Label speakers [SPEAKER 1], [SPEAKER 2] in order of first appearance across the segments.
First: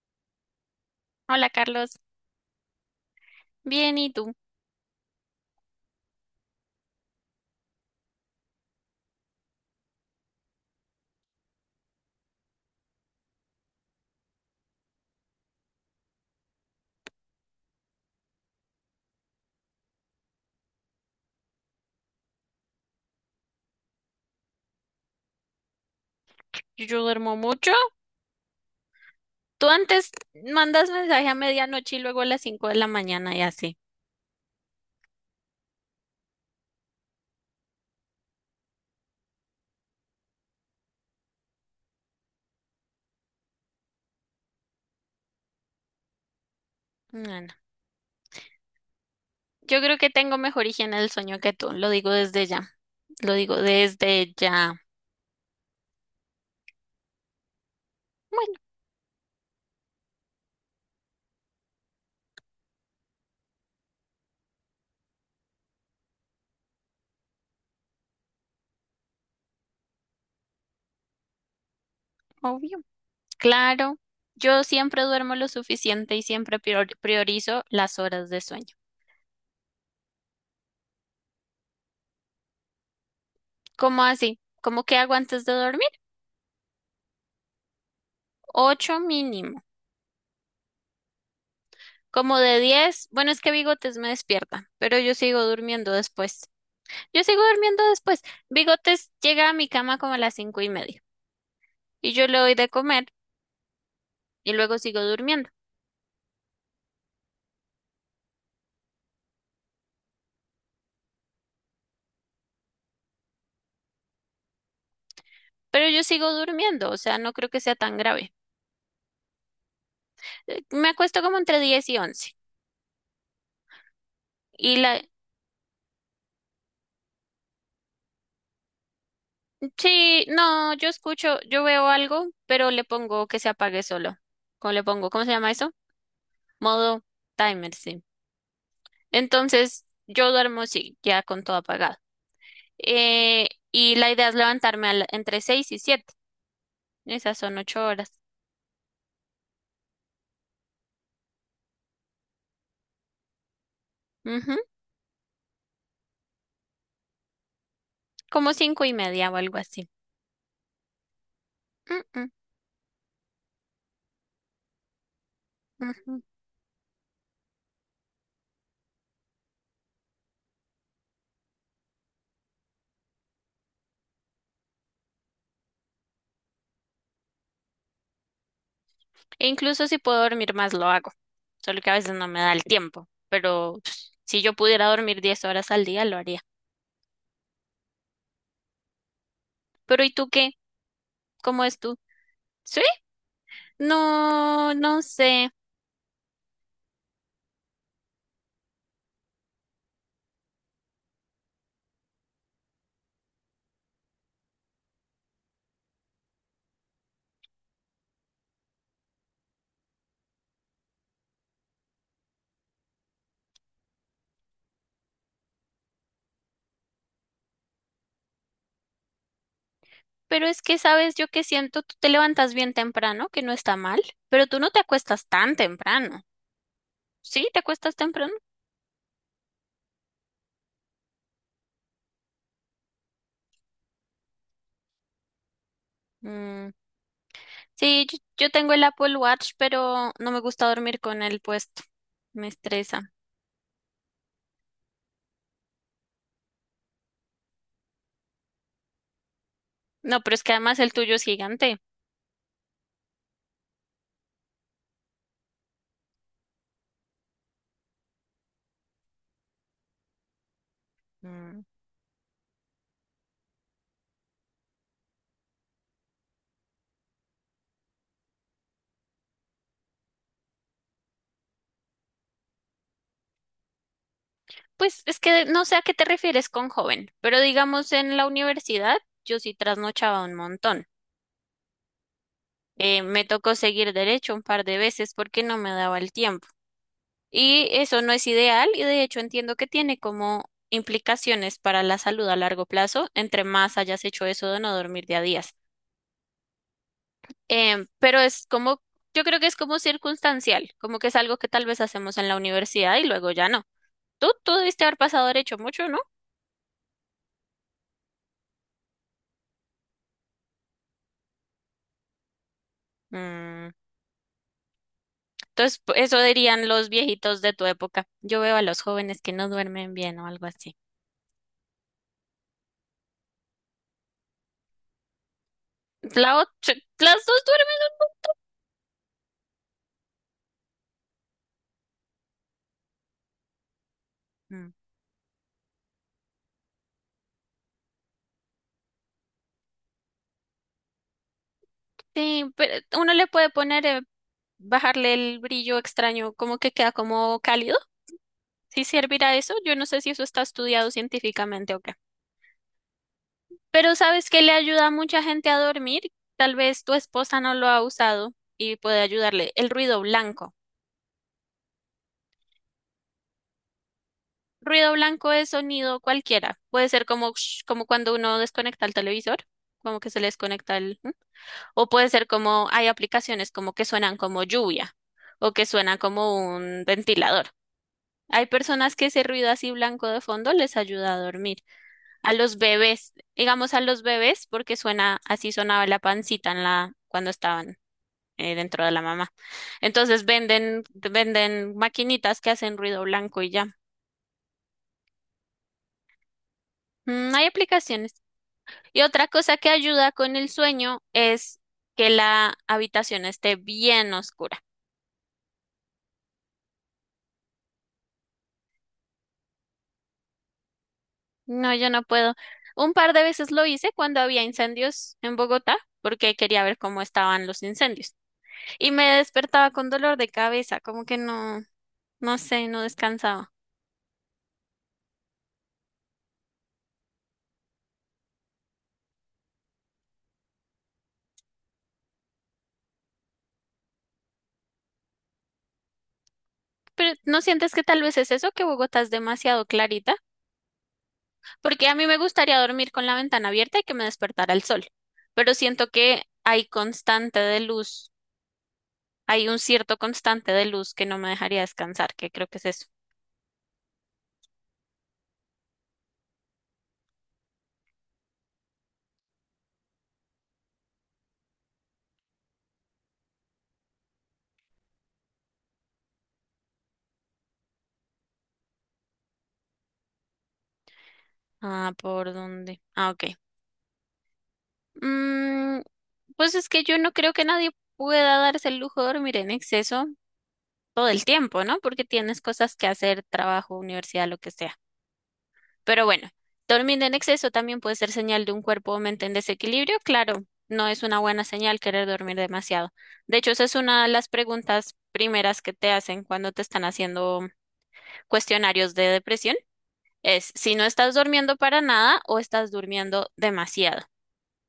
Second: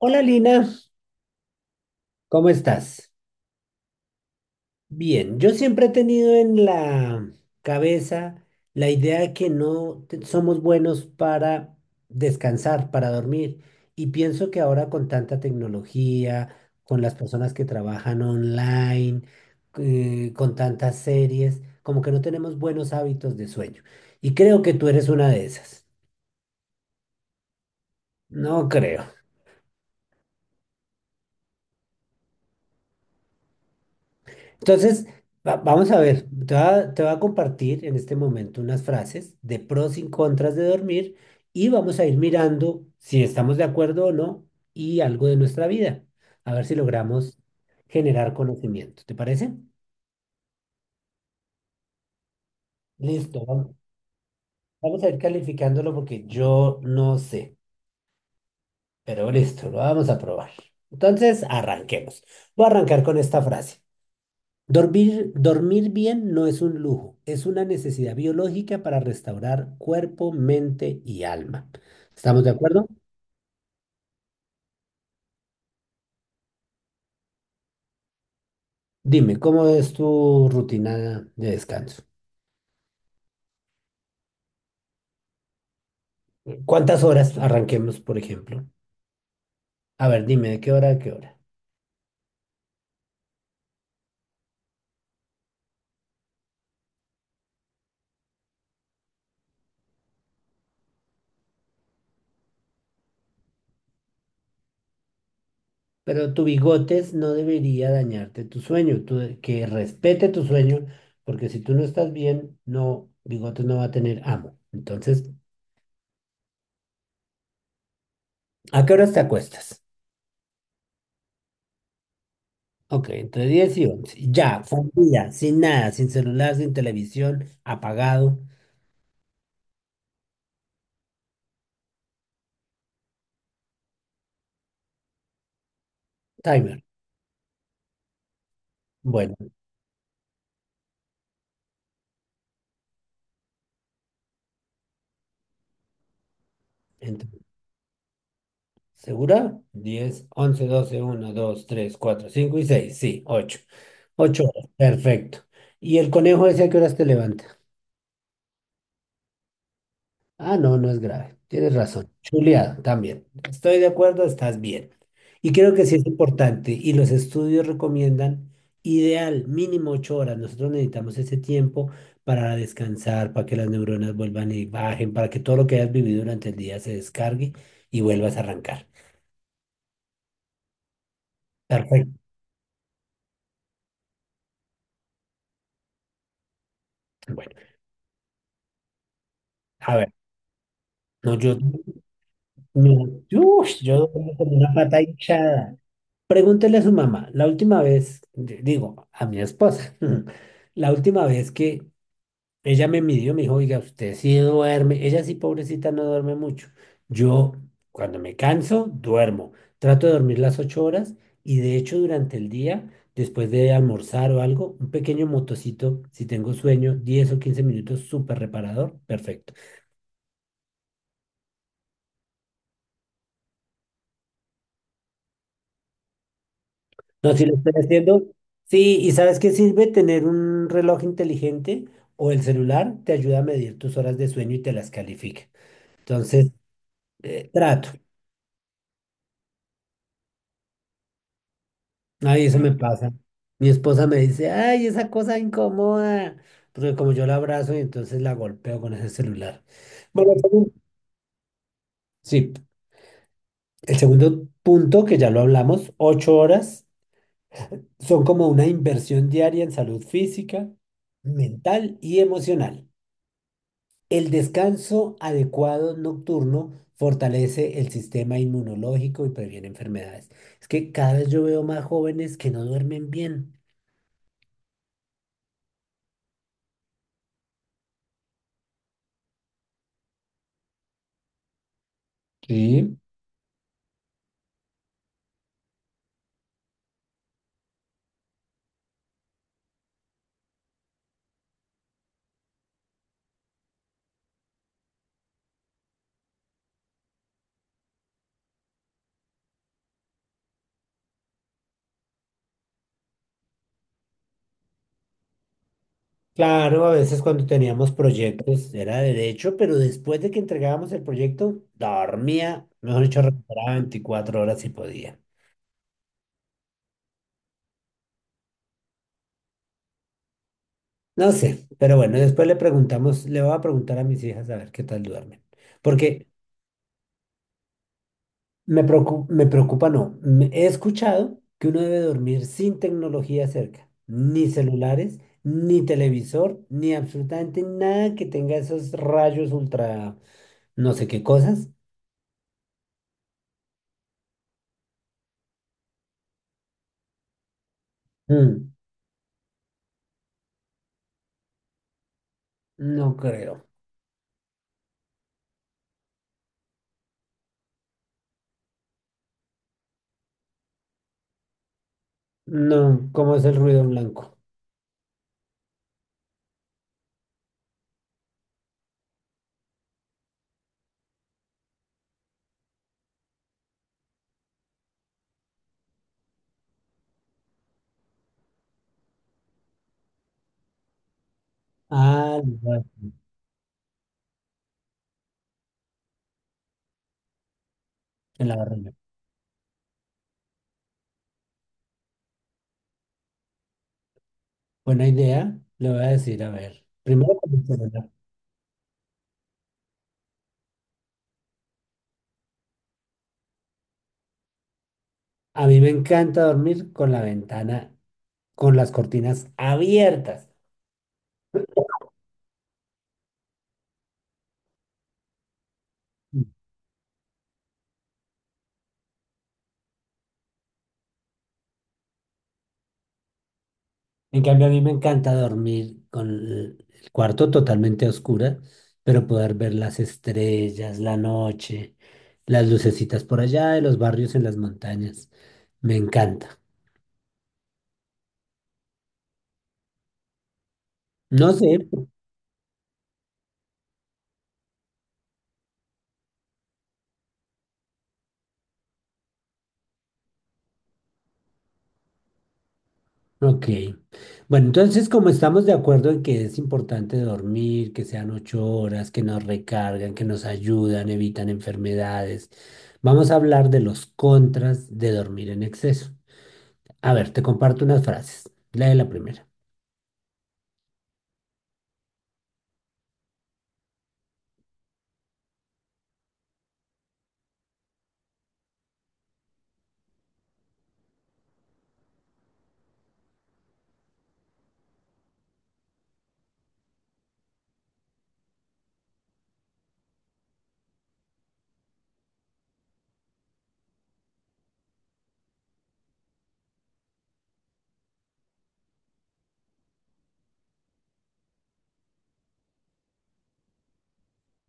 [SPEAKER 1] Hola Lina,
[SPEAKER 2] Hola Carlos,
[SPEAKER 1] ¿cómo estás?
[SPEAKER 2] bien, ¿y tú?
[SPEAKER 1] Bien, yo siempre he tenido en la cabeza la idea de que no te- somos buenos para descansar, para dormir. Y pienso que ahora con tanta tecnología, con las personas que trabajan online, con tantas series, como que no tenemos buenos hábitos de sueño. Y creo que tú eres una de esas.
[SPEAKER 2] Yo duermo mucho.
[SPEAKER 1] No creo.
[SPEAKER 2] Tú antes mandas mensaje a medianoche y luego a las 5 de la mañana y así.
[SPEAKER 1] Entonces, vamos a ver, te voy a compartir en este momento unas frases de pros y contras de dormir y vamos a ir mirando si estamos de acuerdo o no y algo de nuestra vida, a ver si
[SPEAKER 2] No,
[SPEAKER 1] logramos
[SPEAKER 2] no.
[SPEAKER 1] generar conocimiento. ¿Te parece?
[SPEAKER 2] Yo creo que tengo mejor higiene del sueño que tú, lo digo desde ya, lo
[SPEAKER 1] Listo,
[SPEAKER 2] digo
[SPEAKER 1] vamos,
[SPEAKER 2] desde ya.
[SPEAKER 1] vamos a ir calificándolo porque yo no sé,
[SPEAKER 2] Bueno,
[SPEAKER 1] pero listo, lo vamos a probar. Entonces, arranquemos. Voy a arrancar con esta frase. Dormir, dormir bien no es un lujo, es una necesidad biológica para restaurar cuerpo, mente y alma. ¿Estamos de
[SPEAKER 2] obvio,
[SPEAKER 1] acuerdo?
[SPEAKER 2] claro. Yo siempre duermo lo suficiente y siempre priorizo las horas de sueño.
[SPEAKER 1] Dime, ¿cómo es tu rutina de descanso?
[SPEAKER 2] ¿Cómo así? ¿Cómo que hago antes de dormir?
[SPEAKER 1] ¿Cuántas horas arranquemos, por ejemplo?
[SPEAKER 2] 8 mínimo.
[SPEAKER 1] A ver, dime, ¿de qué hora a qué hora?
[SPEAKER 2] ¿Como de 10? Bueno, es que Bigotes me despierta, pero yo sigo durmiendo después. Yo sigo durmiendo después. Bigotes llega a mi cama como a las 5:30 y yo le doy de comer y luego sigo durmiendo.
[SPEAKER 1] Pero tu bigotes no debería dañarte tu sueño, tú que respete tu sueño, porque si tú no estás bien, no, bigotes no va a tener amo. Entonces,
[SPEAKER 2] Pero yo sigo durmiendo, o sea, no creo que sea tan grave.
[SPEAKER 1] ¿a qué horas te acuestas?
[SPEAKER 2] Me acuesto como entre 10 y 11.
[SPEAKER 1] Ok, entre 10 y 11. Ya,
[SPEAKER 2] Y
[SPEAKER 1] fue un
[SPEAKER 2] la...
[SPEAKER 1] día, sin nada, sin celular, sin televisión, apagado.
[SPEAKER 2] Sí, no, yo escucho, yo veo algo, pero le pongo que se apague solo. ¿Cómo le pongo? ¿Cómo se llama eso?
[SPEAKER 1] Timer.
[SPEAKER 2] Modo timer, sí.
[SPEAKER 1] Bueno,
[SPEAKER 2] Entonces, yo duermo, sí, ya con todo apagado. Y la idea es levantarme entre 6 y 7.
[SPEAKER 1] ent-
[SPEAKER 2] Esas son 8 horas.
[SPEAKER 1] ¿segura? Diez, once, doce, uno, dos, tres, cuatro, cinco y 6. Sí, ocho
[SPEAKER 2] Ujú.
[SPEAKER 1] horas, perfecto. ¿Y el conejo ese a qué horas te levantas?
[SPEAKER 2] Como 5:30 o algo así.
[SPEAKER 1] Ah, no, no es grave. Tienes
[SPEAKER 2] Mm,
[SPEAKER 1] razón.
[SPEAKER 2] mm,
[SPEAKER 1] Chuleado, también. Estoy de acuerdo, estás bien. Y creo que sí es
[SPEAKER 2] ujú.
[SPEAKER 1] importante. Y los estudios recomiendan ideal, mínimo 8 horas. Nosotros necesitamos ese tiempo para descansar, para que las neuronas vuelvan y bajen, para que todo lo que hayas vivido durante el día se descargue y vuelvas a arrancar.
[SPEAKER 2] E incluso si puedo dormir más, lo hago. Solo que a veces
[SPEAKER 1] Perfecto.
[SPEAKER 2] no me da el tiempo. Pero pues, si yo pudiera dormir 10 horas al día, lo haría.
[SPEAKER 1] Bueno, a
[SPEAKER 2] Pero ¿y
[SPEAKER 1] ver.
[SPEAKER 2] tú qué?
[SPEAKER 1] No, yo,
[SPEAKER 2] ¿Cómo es tú? Sí,
[SPEAKER 1] no, yo duermo con una
[SPEAKER 2] no,
[SPEAKER 1] pata
[SPEAKER 2] no sé.
[SPEAKER 1] hinchada. Pregúntele a su mamá, la última vez, digo, a mi esposa, la última vez que ella me midió, me dijo, oiga, usted sí duerme, ella sí, pobrecita, no duerme mucho. Yo, cuando me canso, duermo. Trato de dormir las 8 horas y de hecho durante el día, después de almorzar o algo, un pequeño motocito, si tengo sueño, 10 o 15 minutos, súper reparador, perfecto.
[SPEAKER 2] Pero es que sabes yo que siento, tú te levantas bien temprano, que no está mal, pero tú no te acuestas tan temprano.
[SPEAKER 1] No, si
[SPEAKER 2] ¿Sí?
[SPEAKER 1] lo
[SPEAKER 2] ¿Te
[SPEAKER 1] estoy
[SPEAKER 2] acuestas
[SPEAKER 1] haciendo.
[SPEAKER 2] temprano?
[SPEAKER 1] Sí, ¿y sabes qué sirve tener un reloj inteligente o el celular? Te ayuda a medir tus horas de sueño y te las califica. Entonces,
[SPEAKER 2] Mm.
[SPEAKER 1] trato.
[SPEAKER 2] Sí, yo tengo el Apple Watch, pero no me gusta dormir con él puesto.
[SPEAKER 1] Ay,
[SPEAKER 2] Me
[SPEAKER 1] eso me pasa.
[SPEAKER 2] estresa.
[SPEAKER 1] Mi esposa me dice, ay, esa cosa incomoda. Porque como yo la abrazo y entonces la golpeo con ese celular.
[SPEAKER 2] No,
[SPEAKER 1] Bueno,
[SPEAKER 2] pero es que además el tuyo es gigante.
[SPEAKER 1] sí, el segundo punto, que ya lo hablamos, 8 horas, son como una inversión diaria en salud física, mental y emocional. El descanso adecuado nocturno fortalece el sistema inmunológico y previene enfermedades. Es que cada vez yo veo más jóvenes que no duermen bien.
[SPEAKER 2] Pues es que no sé a qué te refieres con joven, pero digamos en la universidad yo sí trasnochaba un montón.
[SPEAKER 1] Sí,
[SPEAKER 2] Me tocó seguir derecho un par de veces porque no me daba el tiempo. Y eso no es ideal y de hecho entiendo que tiene como implicaciones para la salud a largo plazo, entre más hayas hecho eso de no dormir de a días. Pero es como, yo creo que es como circunstancial, como que es algo que tal vez hacemos en la universidad y luego ya no. Tú debiste haber pasado derecho mucho, ¿no?
[SPEAKER 1] claro, a veces cuando teníamos proyectos era derecho, pero después de que entregábamos el proyecto, dormía, mejor dicho,
[SPEAKER 2] Mm.
[SPEAKER 1] recuperaba 24 horas si podía.
[SPEAKER 2] Entonces, eso dirían los viejitos de tu época. Yo veo a los jóvenes que no duermen bien o algo así.
[SPEAKER 1] No sé, pero bueno, después le preguntamos, le voy a preguntar a mis hijas a ver qué tal duermen. Porque
[SPEAKER 2] La otra, las dos duermen.
[SPEAKER 1] me preocupa, me preocupa, no. He escuchado que uno debe dormir sin tecnología cerca, ni
[SPEAKER 2] Mm.
[SPEAKER 1] celulares, ni televisor, ni absolutamente nada que tenga esos rayos ultra, no sé qué cosas.
[SPEAKER 2] Sí, pero uno le puede poner, bajarle el brillo extraño, como que queda como cálido.
[SPEAKER 1] Mm,
[SPEAKER 2] Si servirá eso, yo no sé si eso está estudiado científicamente o qué.
[SPEAKER 1] no creo.
[SPEAKER 2] Pero ¿sabes qué le ayuda a mucha gente a dormir? Tal vez tu esposa no lo ha usado y puede ayudarle. El ruido blanco.
[SPEAKER 1] No, ¿cómo es el ruido blanco?
[SPEAKER 2] Ruido blanco es sonido cualquiera. Puede ser como, como cuando uno desconecta el televisor, como que se le desconecta el, ¿m? O puede ser como hay aplicaciones como que suenan como lluvia o que suenan como un ventilador. Hay personas que ese ruido así blanco de fondo les ayuda a dormir. A
[SPEAKER 1] Ah,
[SPEAKER 2] los
[SPEAKER 1] el
[SPEAKER 2] bebés, digamos a los bebés, porque suena así sonaba la pancita en la, cuando estaban
[SPEAKER 1] en la
[SPEAKER 2] dentro de
[SPEAKER 1] barriga.
[SPEAKER 2] la mamá. Entonces venden maquinitas que hacen ruido blanco y ya.
[SPEAKER 1] Buena idea, le voy a decir, a ver.
[SPEAKER 2] Mm,
[SPEAKER 1] Primero
[SPEAKER 2] hay
[SPEAKER 1] con el celular.
[SPEAKER 2] aplicaciones. Y otra cosa que ayuda con el sueño es que la habitación esté bien oscura.
[SPEAKER 1] A mí me encanta dormir con la ventana, con las cortinas abiertas.
[SPEAKER 2] No, yo no puedo. Un par de veces lo hice cuando había incendios en Bogotá, porque quería ver cómo estaban los incendios. Y me despertaba con dolor de cabeza, como que no, no sé, no descansaba.
[SPEAKER 1] En cambio, a mí me encanta dormir con el cuarto totalmente a oscura, pero poder ver las estrellas, la noche, las lucecitas por allá de los barrios en las montañas. Me encanta.
[SPEAKER 2] Pero ¿no sientes que tal vez es eso, que Bogotá es demasiado clarita?
[SPEAKER 1] No sé,
[SPEAKER 2] Porque a mí me gustaría dormir con la ventana abierta y que me despertara el sol. Pero siento que hay constante de luz. Hay un cierto constante de luz que no me dejaría descansar, que creo que es eso.
[SPEAKER 1] ok. Bueno, entonces como estamos de acuerdo en que es importante dormir, que sean 8 horas, que nos recargan, que nos ayudan, evitan enfermedades, vamos a hablar de los contras de dormir en exceso. A ver, te comparto unas frases. Lee la primera.
[SPEAKER 2] Ah, ¿por dónde? Ah, ok. Mm, pues es que yo no creo que nadie pueda darse el lujo de dormir en exceso todo el tiempo, ¿no? Porque tienes cosas que hacer, trabajo, universidad, lo que sea. Pero bueno, dormir en exceso también puede ser señal de un cuerpo o mente en desequilibrio. Claro, no es una buena señal querer dormir demasiado. De hecho, esa es una de las preguntas primeras que te hacen cuando te están haciendo cuestionarios de depresión. Es si no estás durmiendo para nada o estás durmiendo demasiado.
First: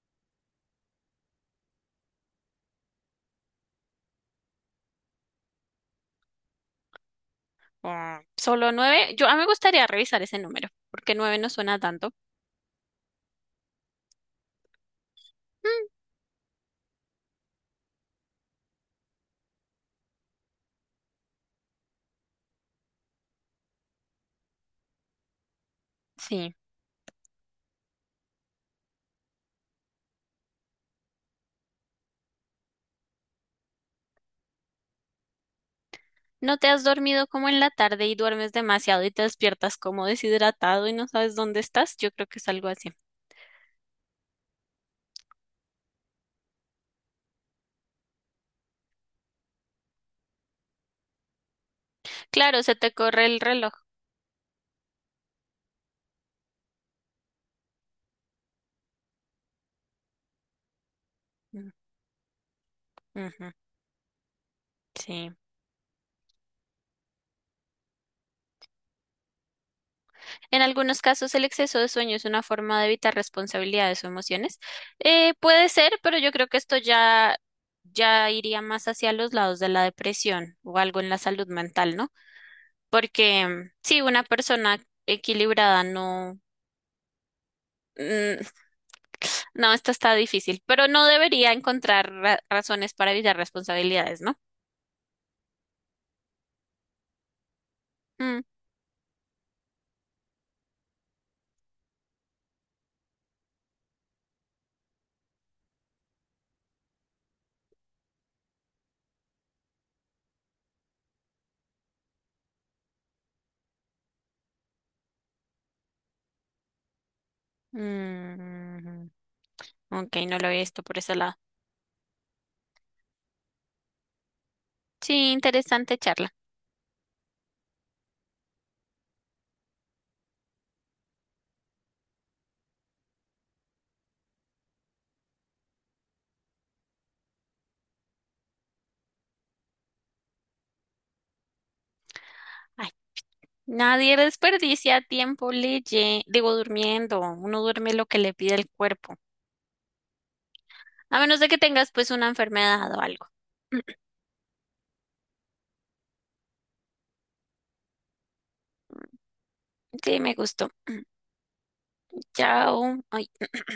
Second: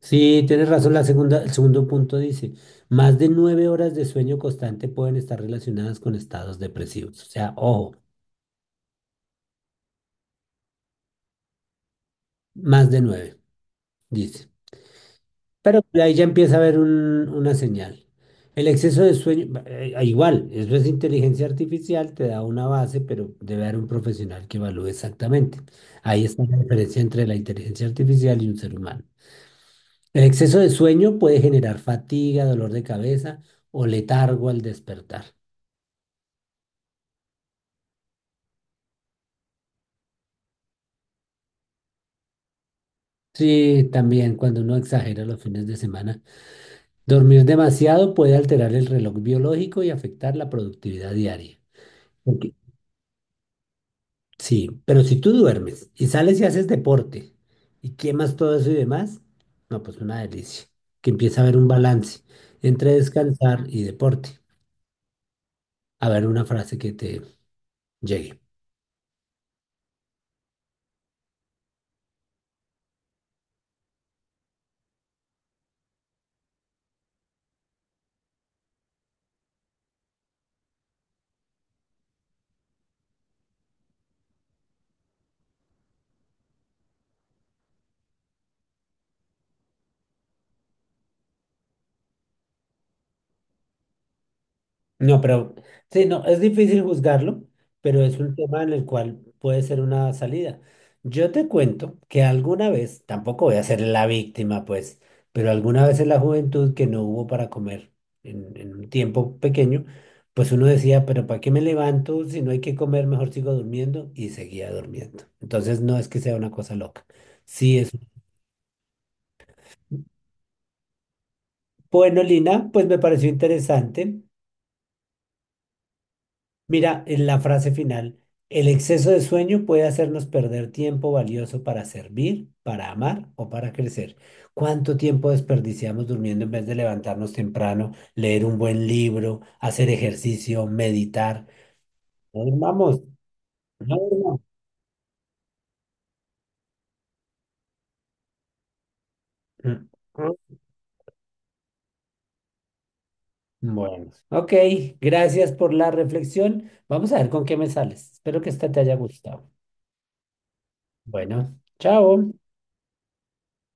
[SPEAKER 1] Sí, tienes razón. La segunda, el segundo punto dice, más de 9 horas de sueño constante pueden estar relacionadas con estados depresivos. O sea, ojo,
[SPEAKER 2] Mm, solo 9. Yo a mí me gustaría revisar ese número, porque 9 no suena tanto.
[SPEAKER 1] más de 9, dice. Pero
[SPEAKER 2] Mm,
[SPEAKER 1] ahí ya empieza a haber una señal. El exceso de sueño, igual, eso es inteligencia artificial, te da una base, pero debe haber un profesional que evalúe exactamente. Ahí está
[SPEAKER 2] sí.
[SPEAKER 1] la diferencia entre la inteligencia artificial y un ser humano. El exceso de sueño puede generar fatiga, dolor de cabeza o letargo al despertar.
[SPEAKER 2] No te has dormido como en la tarde y duermes demasiado y te despiertas como deshidratado y no sabes dónde estás. Yo creo que es algo así.
[SPEAKER 1] Sí, también cuando uno exagera los fines de semana. Dormir demasiado puede alterar el reloj biológico y afectar la productividad diaria. Ok.
[SPEAKER 2] Claro, se te corre el reloj.
[SPEAKER 1] Sí, pero si tú duermes y sales y haces deporte y quemas todo eso y demás, no, pues una delicia. Que empieza a haber un
[SPEAKER 2] Mm,
[SPEAKER 1] balance entre
[SPEAKER 2] ujú,
[SPEAKER 1] descansar y deporte.
[SPEAKER 2] sí.
[SPEAKER 1] A ver una frase que te llegue.
[SPEAKER 2] En algunos casos, el exceso de sueño es una forma de evitar responsabilidades o emociones. Puede ser, pero yo creo que esto ya iría más hacia los lados de la depresión o algo en la salud mental, ¿no? Porque sí, una persona equilibrada no, mm, no, esto está difícil, pero no debería encontrar razones para evitar responsabilidades, ¿no?
[SPEAKER 1] No, pero sí, no, es difícil juzgarlo, pero es un
[SPEAKER 2] Mm,
[SPEAKER 1] tema en el cual puede ser una salida. Yo te cuento que alguna vez, tampoco voy a ser la víctima, pues, pero alguna vez en la juventud que no hubo para comer en un tiempo pequeño, pues uno decía, pero ¿para qué me levanto si no hay que comer? Mejor sigo durmiendo y seguía durmiendo. Entonces no es que sea una cosa loca. Sí, es
[SPEAKER 2] mm, ok, no lo había visto por ese lado.
[SPEAKER 1] bueno, Lina, pues me pareció interesante.
[SPEAKER 2] Sí, interesante charla.
[SPEAKER 1] Mira, en la frase final, el exceso de sueño puede hacernos perder tiempo valioso para servir, para amar o para crecer. ¿Cuánto tiempo desperdiciamos durmiendo en vez de levantarnos temprano, leer un buen libro, hacer ejercicio, meditar? No durmamos, no
[SPEAKER 2] Nadie
[SPEAKER 1] durmamos.
[SPEAKER 2] desperdicia tiempo digo, durmiendo. Uno duerme lo que le pide el cuerpo.
[SPEAKER 1] Mm.
[SPEAKER 2] A menos de que tengas pues una enfermedad o algo.
[SPEAKER 1] Bueno, ok, gracias por la reflexión. Vamos a ver con qué me sales. Espero que esta te haya gustado.
[SPEAKER 2] Sí, me gustó.
[SPEAKER 1] Bueno, chao.
[SPEAKER 2] Chao. Ay.